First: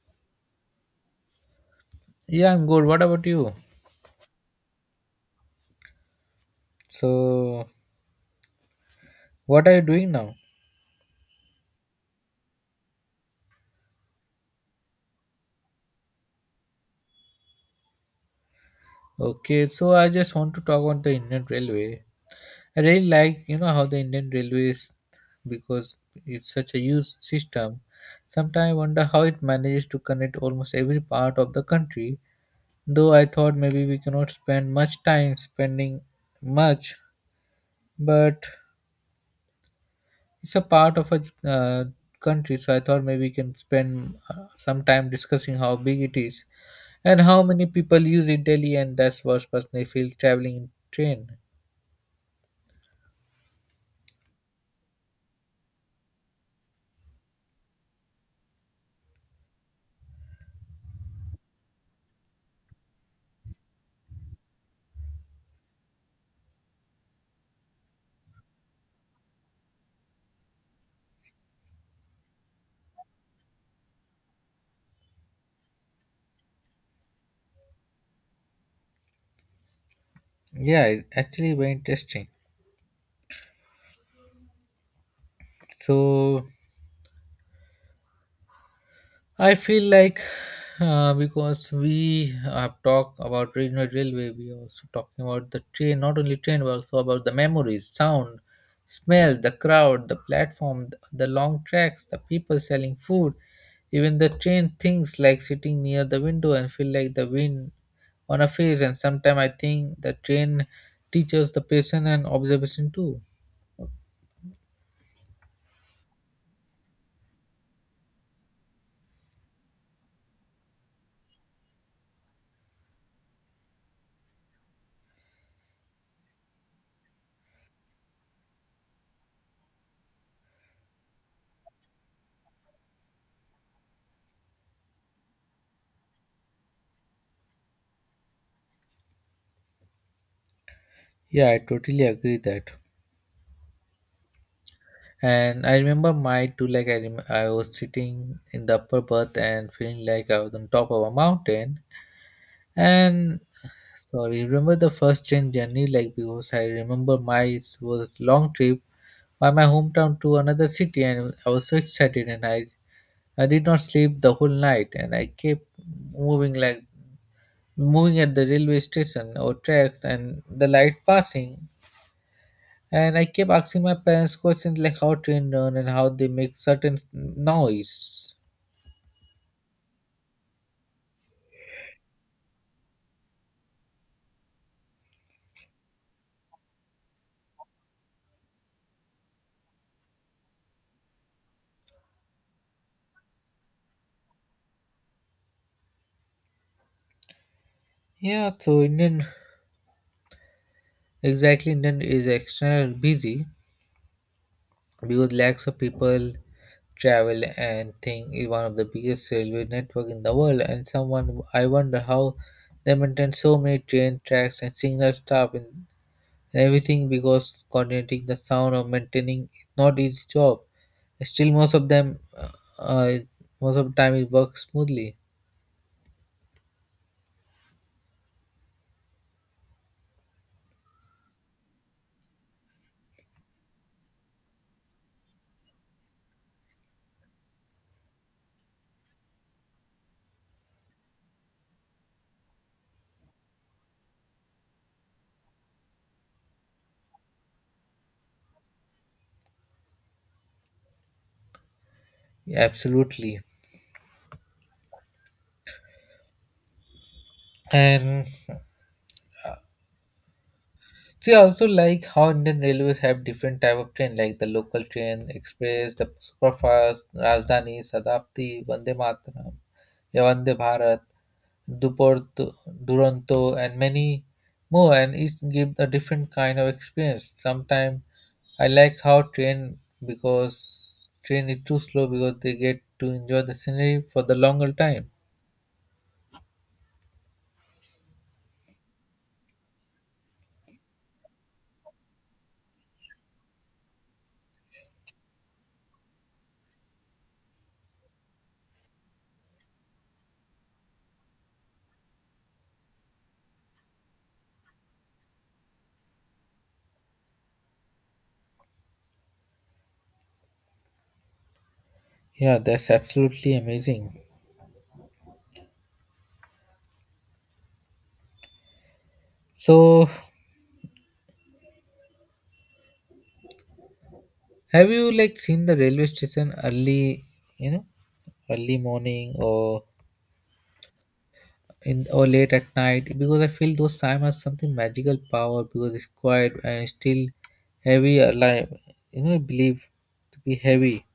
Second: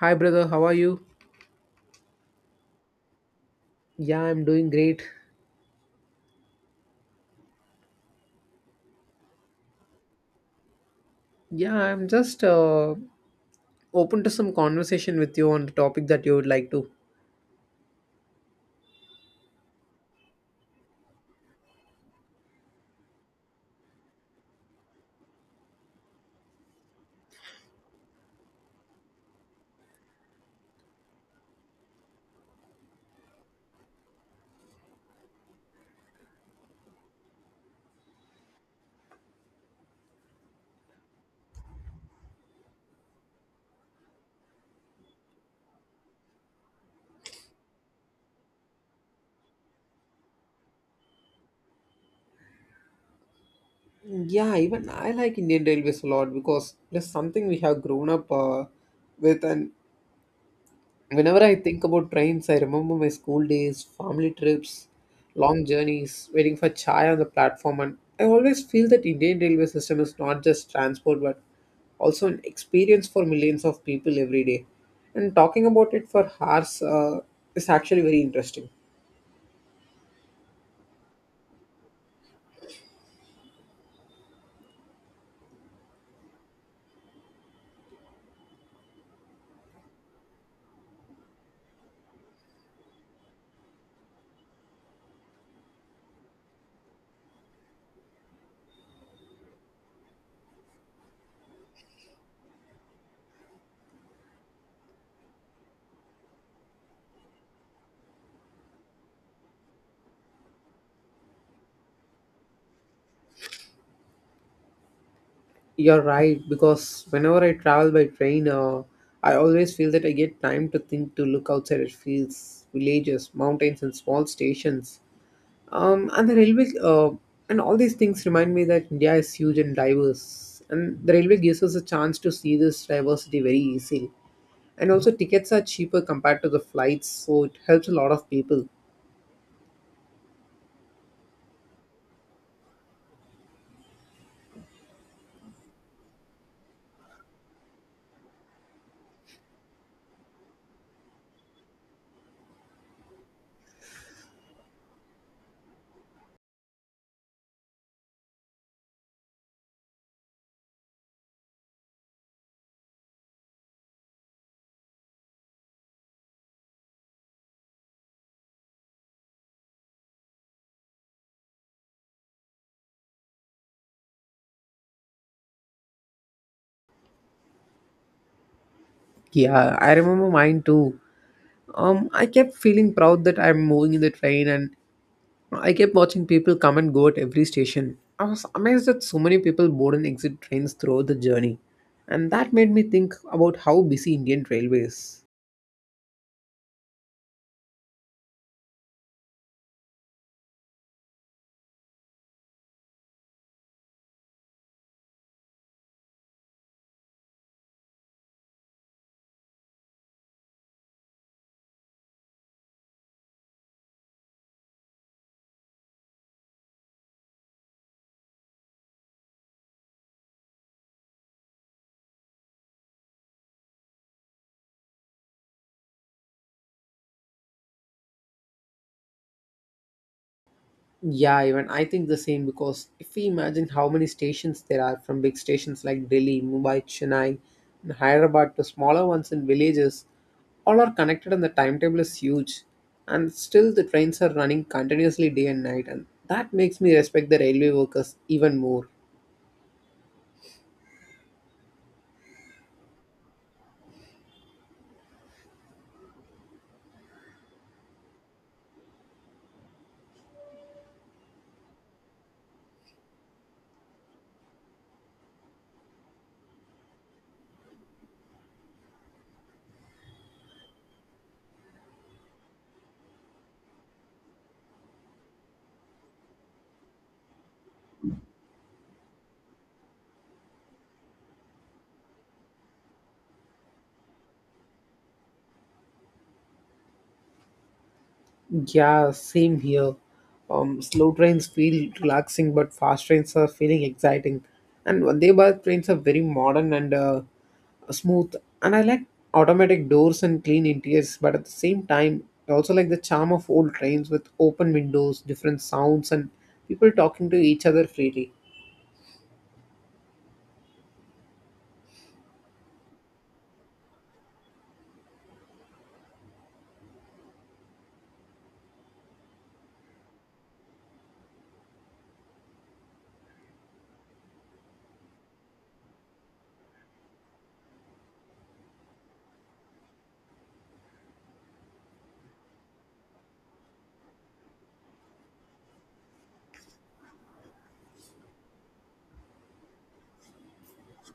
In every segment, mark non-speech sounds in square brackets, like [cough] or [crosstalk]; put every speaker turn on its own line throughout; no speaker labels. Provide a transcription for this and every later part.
Hi, brother. How are you?
Yeah, I'm good. What about you?
Yeah, I'm doing great.
So, what are you doing now?
Yeah, I'm just open to some conversation with you on the topic that you would like to.
Okay, so I just want to talk on the Indian Railway. I really like, you know, how the Indian Railways, because it's such a huge system. Sometimes I wonder how it manages to connect almost every part of the country. Though I thought maybe we cannot spend much time spending much, but it's a part of a uh, country, so I thought maybe we can spend some time discussing how big it is, and how many people use it daily, and that's what personally feels traveling in train.
Yeah, even I like Indian Railways a lot because there's something we have grown up with, and whenever I think about trains, I remember my school days, family trips, long journeys, waiting for chai on the platform, and I always feel that Indian railway system is not just transport but also an experience for millions of people every day. And talking about it for hours is actually very interesting.
Yeah, it actually very interesting. So I feel like because we have talked about regional railway, we are also talking about the train, not only train, but also about the memories, sound, smell, the crowd, the platform, the long tracks, the people selling food, even the train things like sitting near the window and feel like the wind on a face. And sometimes I think the train teaches the patient and observation too.
You're right because whenever I travel by train, I always feel that I get time to think to look outside at fields, villages, mountains, and small stations. And the railway, and all these things remind me that India is huge and diverse, and the railway gives us a chance to see this diversity very easily. And also, tickets are cheaper compared to the flights, so it helps a lot of people.
Yeah, I totally agree that. And I remember my too, like I was sitting in the upper berth and feeling like I was on top of a mountain. And sorry, remember the first train journey, like because I remember my was long trip by my hometown to another city, and I was so excited, and I did not sleep the whole night, and I kept moving like moving at the railway station or tracks, and the light passing. And I kept asking my parents questions like how train run and how they make certain noise.
Yeah, I remember mine too. I kept feeling proud that I'm moving in the train, and I kept watching people come and go at every station. I was amazed that so many people board and exit trains throughout the journey, and that made me think about how busy Indian railways.
Yeah, so Indian is external busy because lakhs of people travel, and thing is one of the biggest railway network in the world, and someone I wonder how they maintain so many train tracks and signal staff and everything, because coordinating the sound or maintaining is not easy job. Still most of them uh, most of the time it works smoothly.
Yeah, even I think the same because if we imagine how many stations there are, from big stations like Delhi, Mumbai, Chennai, and Hyderabad to smaller ones in villages, all are connected and the timetable is huge. And still the trains are running continuously day and night, and that makes me respect the railway workers even more.
Yeah, absolutely. And see, I also like how Indian railways have different type of train, like the local train, express, the superfast, Rajdhani, Sadapti, Vande Mataram, yeah, Vande Bharat, Duporto, Duronto, and many more. And each give a different kind of experience. Sometimes I like how train because train is too slow because they get to enjoy the scenery for the longer time.
Yeah, same here. Slow trains feel relaxing, but fast trains are feeling exciting. And Vande Bharat trains are very modern and smooth, and I like automatic doors and clean interiors, but at the same time I also like the charm of old trains with open windows, different sounds, and people talking to each other freely.
Yeah, that's absolutely amazing. So have you like seen the railway station early, you know, early morning or in or late at night? Because I feel those time has something magical power because it's quiet and still heavy alive. You know, I believe to be heavy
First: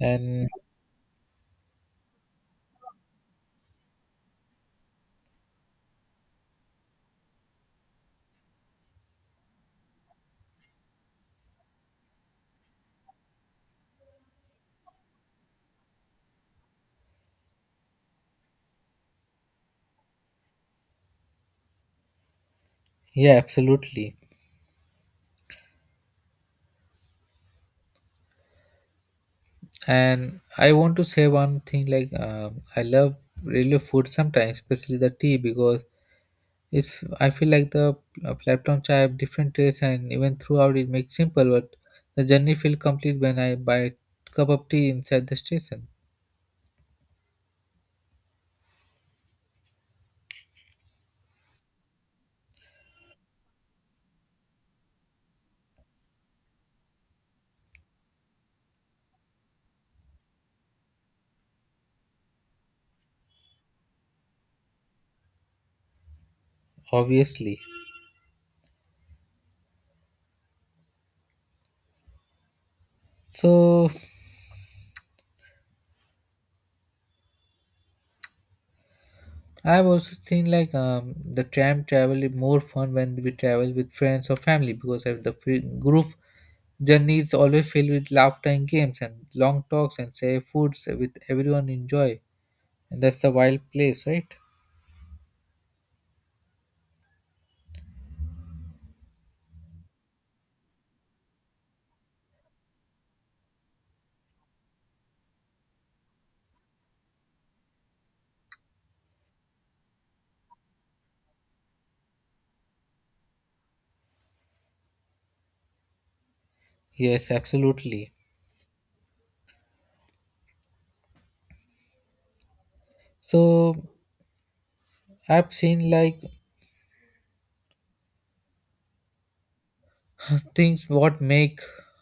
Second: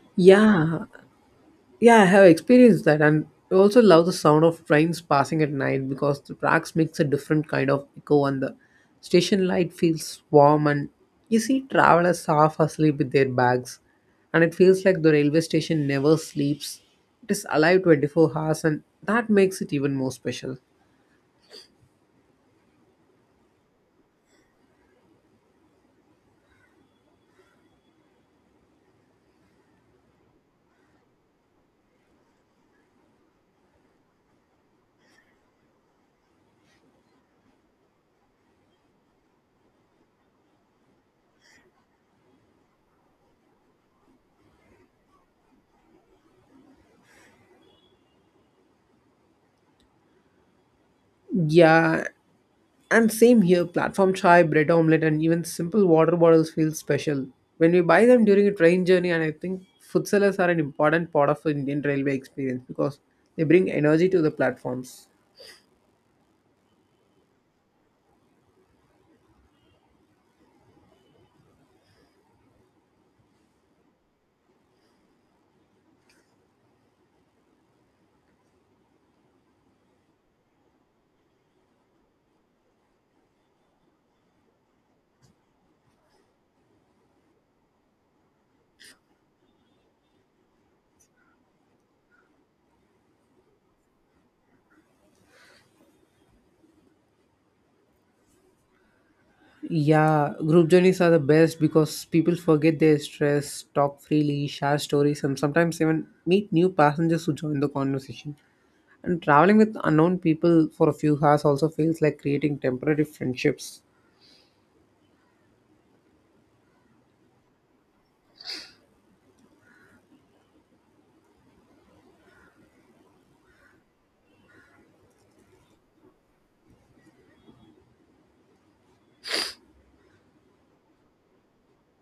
and
Yeah, yeah, I have experienced that, and I also love the sound of trains passing at night because the tracks makes a different kind of echo, and the station light feels warm, and you see travelers half asleep with their bags, and it feels like the railway station never sleeps. It is alive 24 hours, and that makes it even more special.
yeah, absolutely. And I want to say one thing like I love railway food sometimes, especially the tea, because if I feel like the platforms have different tastes, and even throughout it makes simple, but the journey feel complete when I buy a cup of tea inside the station.
Yeah, and same here, platform chai, bread omelette, and even simple water bottles feel special when we buy them during a train journey, and I think food sellers are an important part of Indian railway experience because they bring energy to the platforms.
Obviously. So I've also seen like the tram travel is more fun when we travel with friends or family, because of the group journey is always filled with laughter and games and long talks and share foods with everyone enjoy. And that's the wild place, right?
Yeah, group journeys are the best because people forget their stress, talk freely, share stories, and sometimes even meet new passengers who join the conversation. And traveling with unknown people for a few hours also feels like creating temporary friendships.
Yes, absolutely. So I've seen like things what make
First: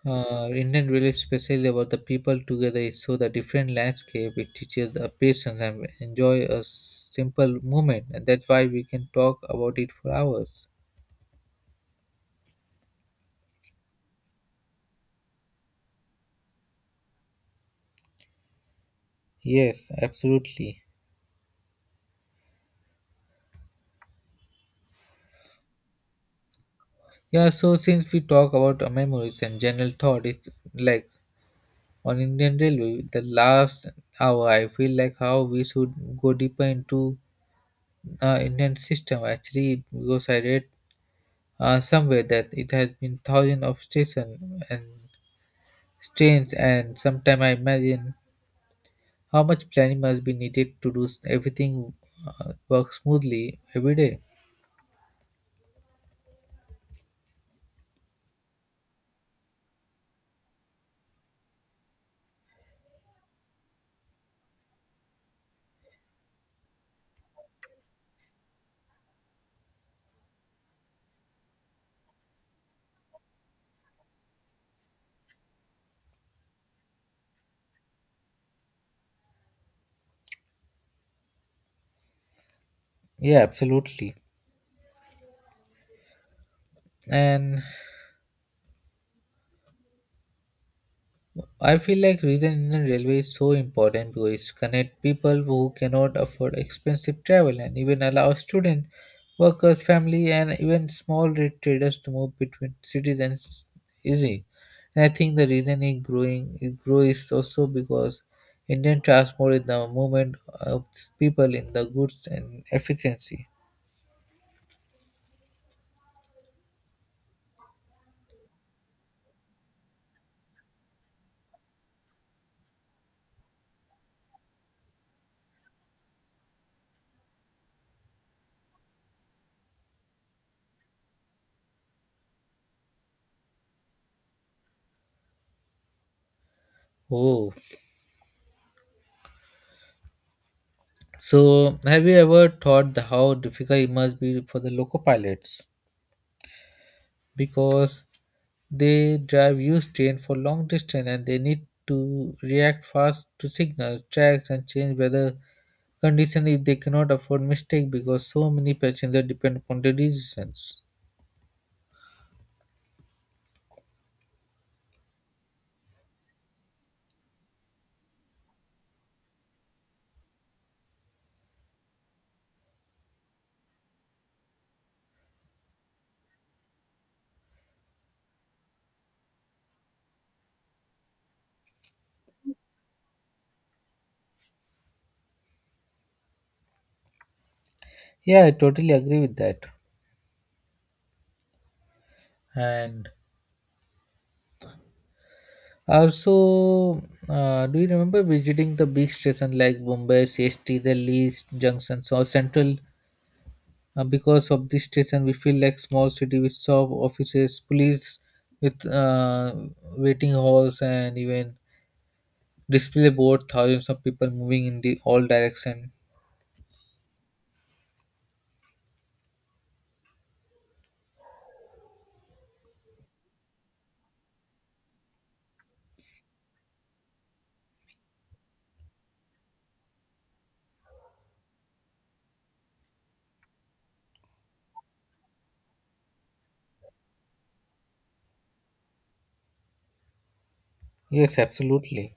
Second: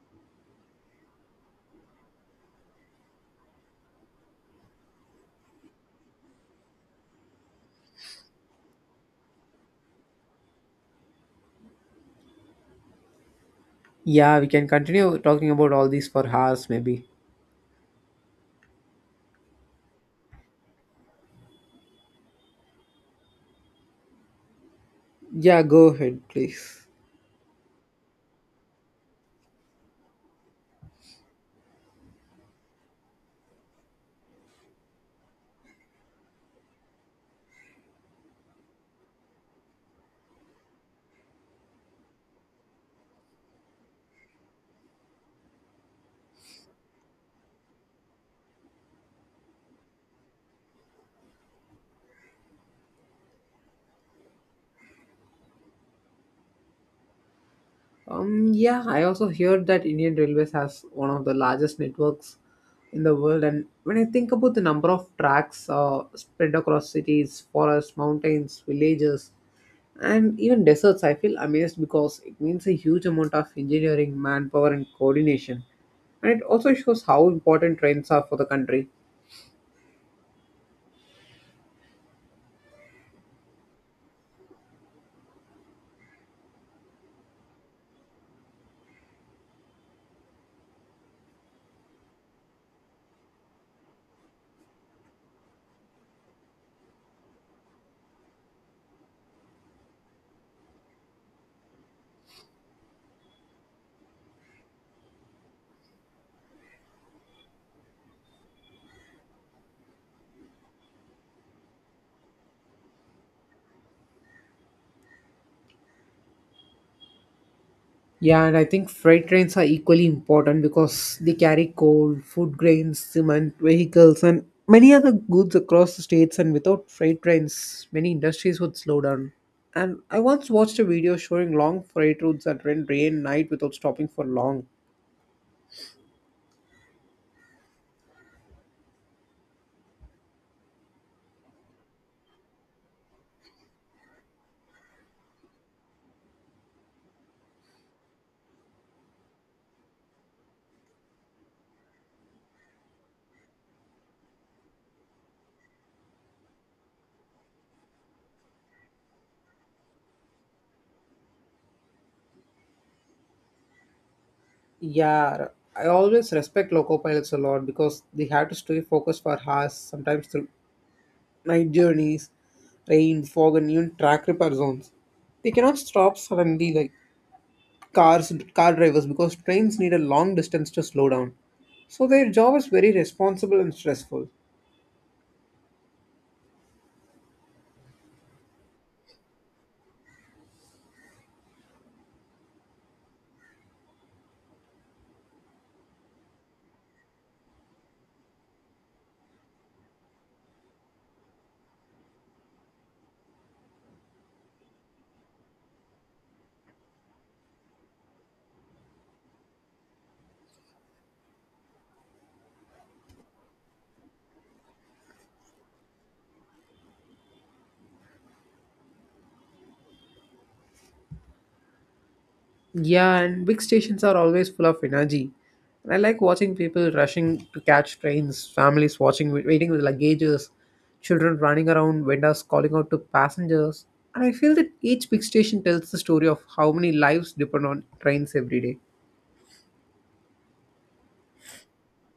Indian really special about the people together is so the different landscape, it teaches the patience and enjoy a simple moment, and that's why we can talk about it for hours.
Yeah, we can continue talking about all these for hours, maybe.
Yes, absolutely.
Yeah, go ahead, please.
Yeah, so since we talk about memories and general thought, it's like on Indian Railway, the last hour, I feel like how we should go deeper into Indian system actually, because I read somewhere that it has been thousands of stations and trains, and sometimes I imagine how much planning must be needed to do everything work smoothly every day.
Yeah, I also heard that Indian Railways has one of the largest networks in the world, and when I think about the number of tracks spread across cities, forests, mountains, villages, and even deserts, I feel amazed because it means a huge amount of engineering, manpower, and coordination. And it also shows how important trains are for the country.
Yeah, absolutely. And I feel like regional Indian railway is so important because it connects people who cannot afford expensive travel, and even allows students, workers, family, and even small rate traders to move between cities and easy. And I think the reason it grow is also because Indian transport is the movement of people in the goods and efficiency.
Yeah, and I think freight trains are equally important because they carry coal, food grains, cement, vehicles, and many other goods across the states. And without freight trains, many industries would slow down. And I once watched a video showing long freight routes that ran day and night without stopping for long.
Oh, so have you ever thought how difficult it must be for the local pilots? Because they drive used train for long distance, and they need to react fast to signals, tracks, and change weather condition, if they cannot afford mistake because so many passengers depend upon their decisions.
Yeah, I always respect loco pilots a lot because they have to stay focused for hours, sometimes through night journeys, rain, fog, and even track repair zones. They cannot stop suddenly, like car drivers, because trains need a long distance to slow down, so their job is very responsible and stressful.
Yeah, I totally agree with that. And also, do you remember visiting the big station like Mumbai, CST, Delhi junctions or Central? Because of this station, we feel like small city with shop offices, police with waiting halls, and even display board thousands of people moving in the all direction.
Yeah, and big stations are always full of energy, and I like watching people rushing to catch trains, families watching waiting with luggages, children running around, vendors calling out to passengers, and I feel that each big station tells the story of how many lives depend on trains every day.
Yes, absolutely.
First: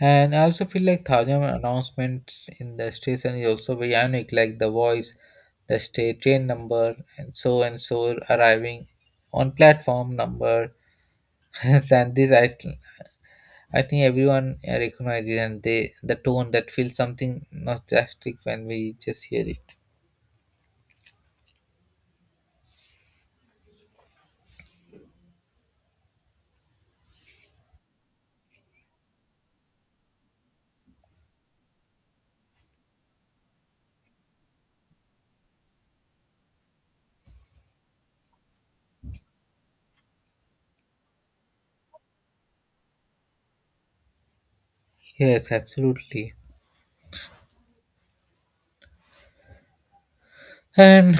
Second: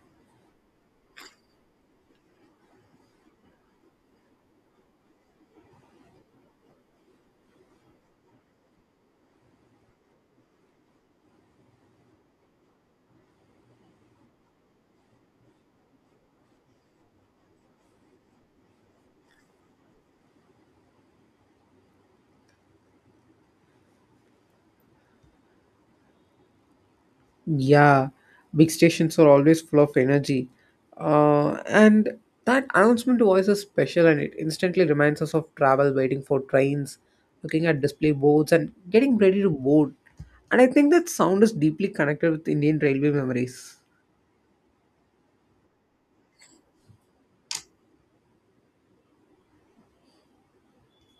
And I also feel like thousand announcements in the station is also very unique, like the voice, the state train number and so arriving on platform number [laughs] and this I think everyone recognizes, and they the tone that feels something nostalgic when we just hear it.
Yeah, big stations are always full of energy. And that announcement voice is special, and it instantly reminds us of travel, waiting for trains, looking at display boards, and getting ready to board. And I think that sound is deeply connected with Indian railway memories.
Yes, absolutely. And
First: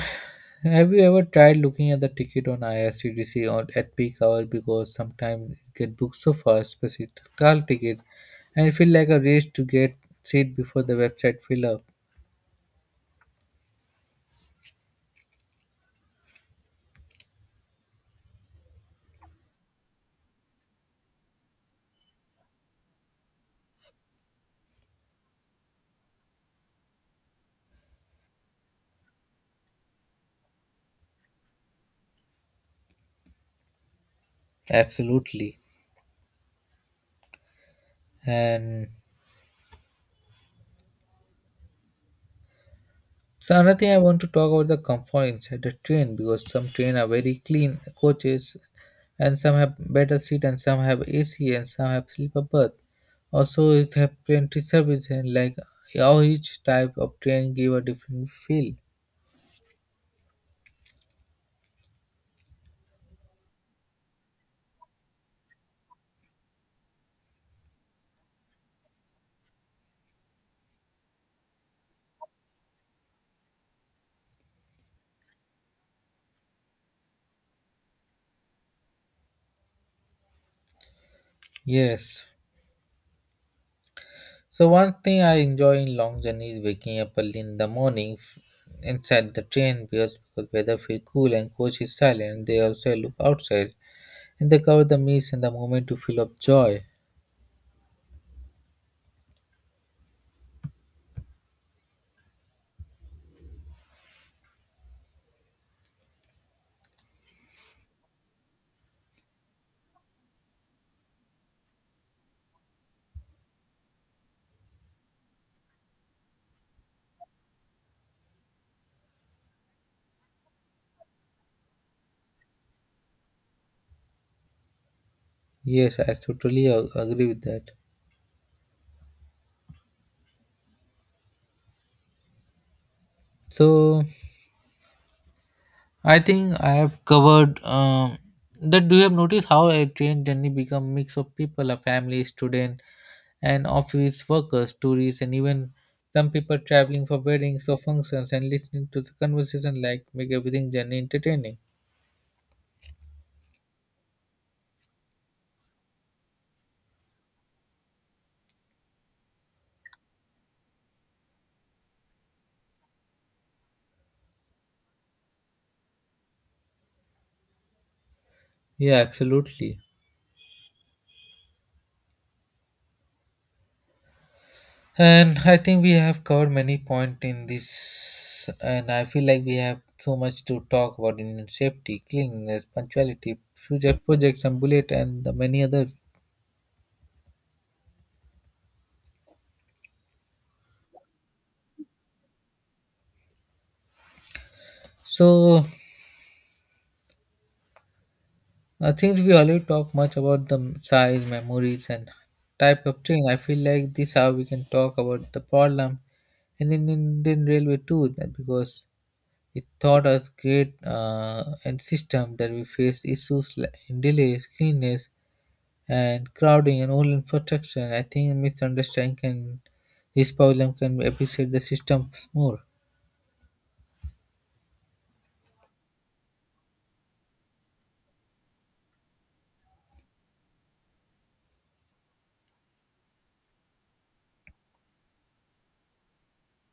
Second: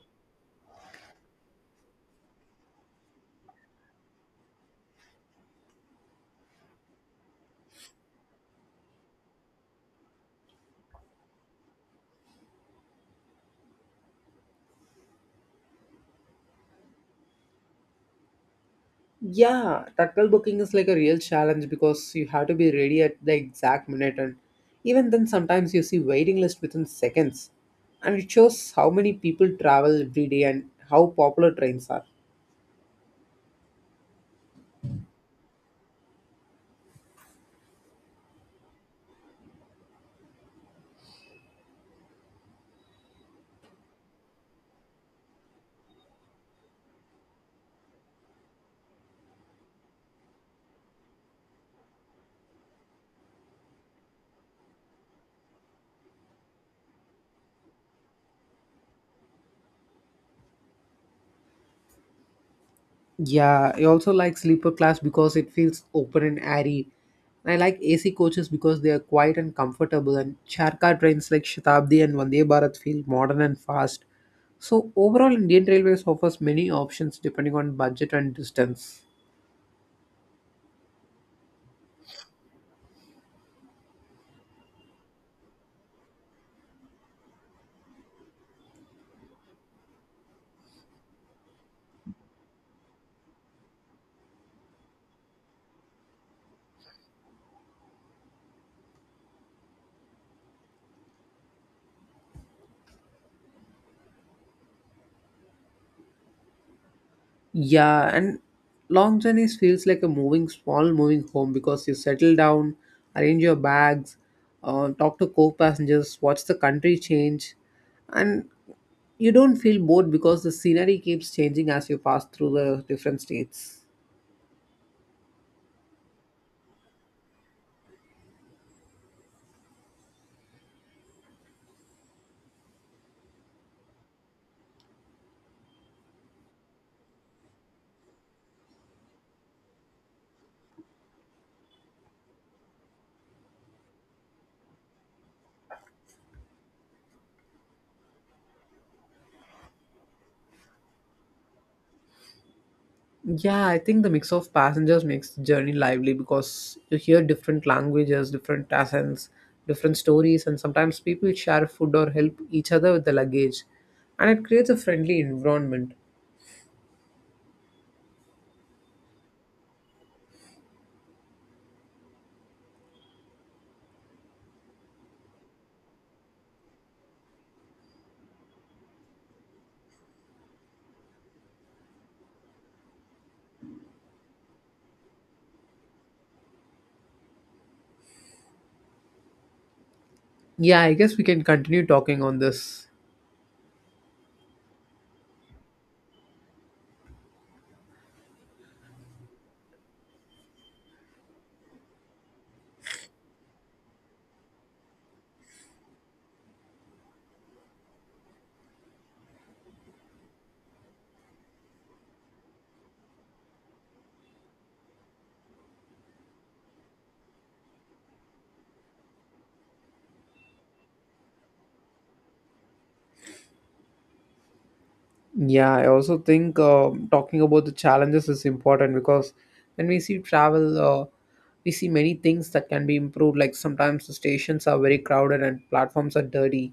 have you ever tried looking at the ticket on IRCTC or at peak hours, because sometimes it get booked so fast, especially tall ticket, and it feel like a race to get seat before the website fill up.
Yeah, tactile booking is like a real challenge because you have to be ready at the exact minute, and even then, sometimes you see waiting list within seconds. And it shows how many people travel every day and how popular trains are.
Absolutely. And so another thing I want to talk about the comfort inside the train, because some train are very clean coaches, and some have better seat, and some have AC, and some have sleeper berth. Also it have plenty service, and like how each type of train give a different feel.
Yeah, I also like sleeper class because it feels open and airy. I like AC coaches because they are quiet and comfortable, and charkar trains like Shatabdi and Vande Bharat feel modern and fast. So overall, Indian Railways offers many options depending on budget and distance.
Yes. So one thing I enjoy in long journey is waking up early in the morning inside the train, because weather feel cool and coach is silent. They also look outside and they cover the mist and the moment to feel of joy.
Yeah, and long journeys feels like a moving small moving home because you settle down, arrange your bags, talk to co-passengers, watch the country change, and you don't feel bored because the scenery keeps changing as you pass through the different states.
Yes, I totally agree with that. So I think I have covered that. Do you have noticed how a train journey become mix of people, a family, student, and office workers, tourists, and even some people traveling for weddings or functions, and listening to the conversation like make everything journey entertaining.
Yeah, I think the mix of passengers makes the journey lively because you hear different languages, different accents, different stories, and sometimes people share food or help each other with the luggage, and it creates a friendly environment.
Yeah, absolutely. And I think we have covered many point in this, and I feel like we have so much to talk about in safety, cleanliness, punctuality, future projects, and bullet, and the many others.
Yeah, I guess we can continue talking on this.
So I think we already talked much about the size, memories, and type of train. I feel like this how we can talk about the problem in Indian Railway too, that because it taught us great and system that we face issues like in delays, cleanness, and crowding and online infrastructure, I think misunderstanding can this problem can appreciate the systems more.
Yeah, I also think talking about the challenges is important because when we see travel, we see many things that can be improved. Like sometimes the stations are very crowded and platforms are dirty.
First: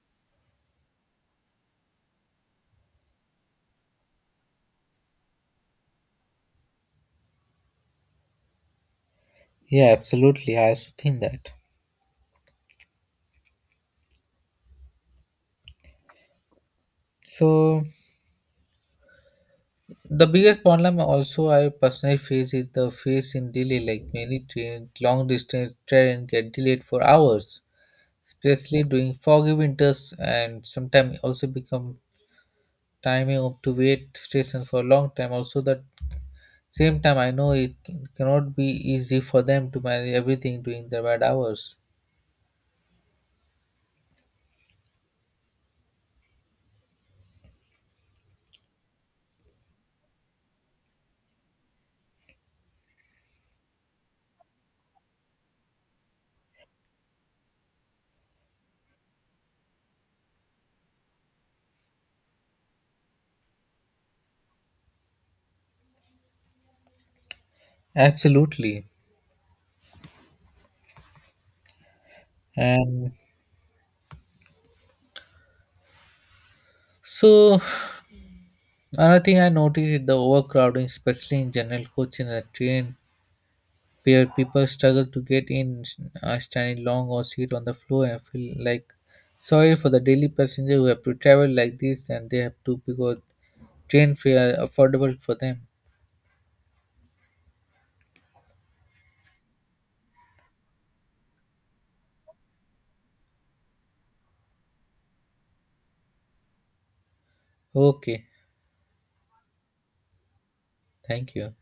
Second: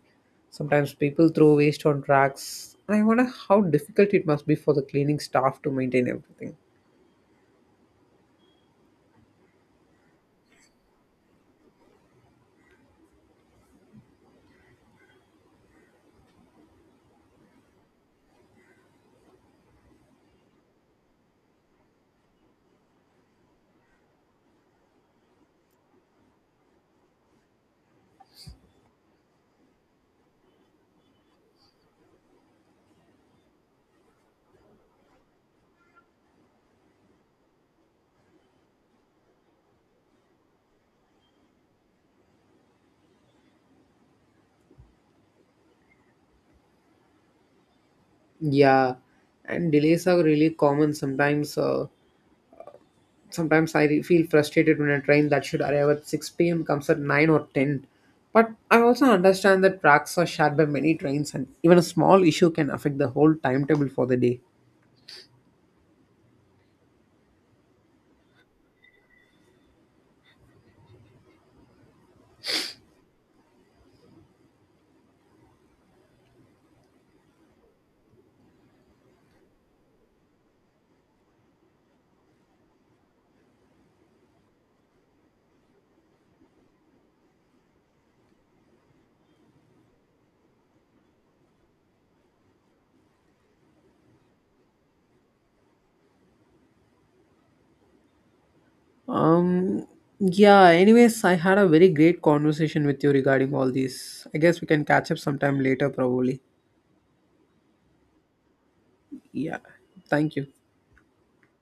Sometimes people throw waste on tracks. I wonder how difficult it must be for the cleaning staff to maintain everything.
Yeah, absolutely. I also think that. So the biggest problem also I personally face is the face in delay. Like many train long distance train get delayed for hours, especially during foggy winters, and sometimes also become timing up to wait station for a long time. Also the same time, I know it cannot be easy for them to manage everything during their bad hours.
Yeah, and delays are really common sometimes. Sometimes I feel frustrated when a train that should arrive at 6 p.m. comes at 9 or 10. But I also understand that tracks are shared by many trains, and even a small issue can affect the whole timetable for the day.
Absolutely. And so, another thing I noticed is the overcrowding, especially in general coach in the train, where people struggle to get in, standing long or sit on the floor and feel like sorry for the daily passenger who have to travel like this, and they have to because train fare are affordable for them.
Um, yeah, anyways, I had a very great conversation with you regarding all these. I guess we can catch up sometime later, probably.
Okay,
Yeah, thank you.
thank you.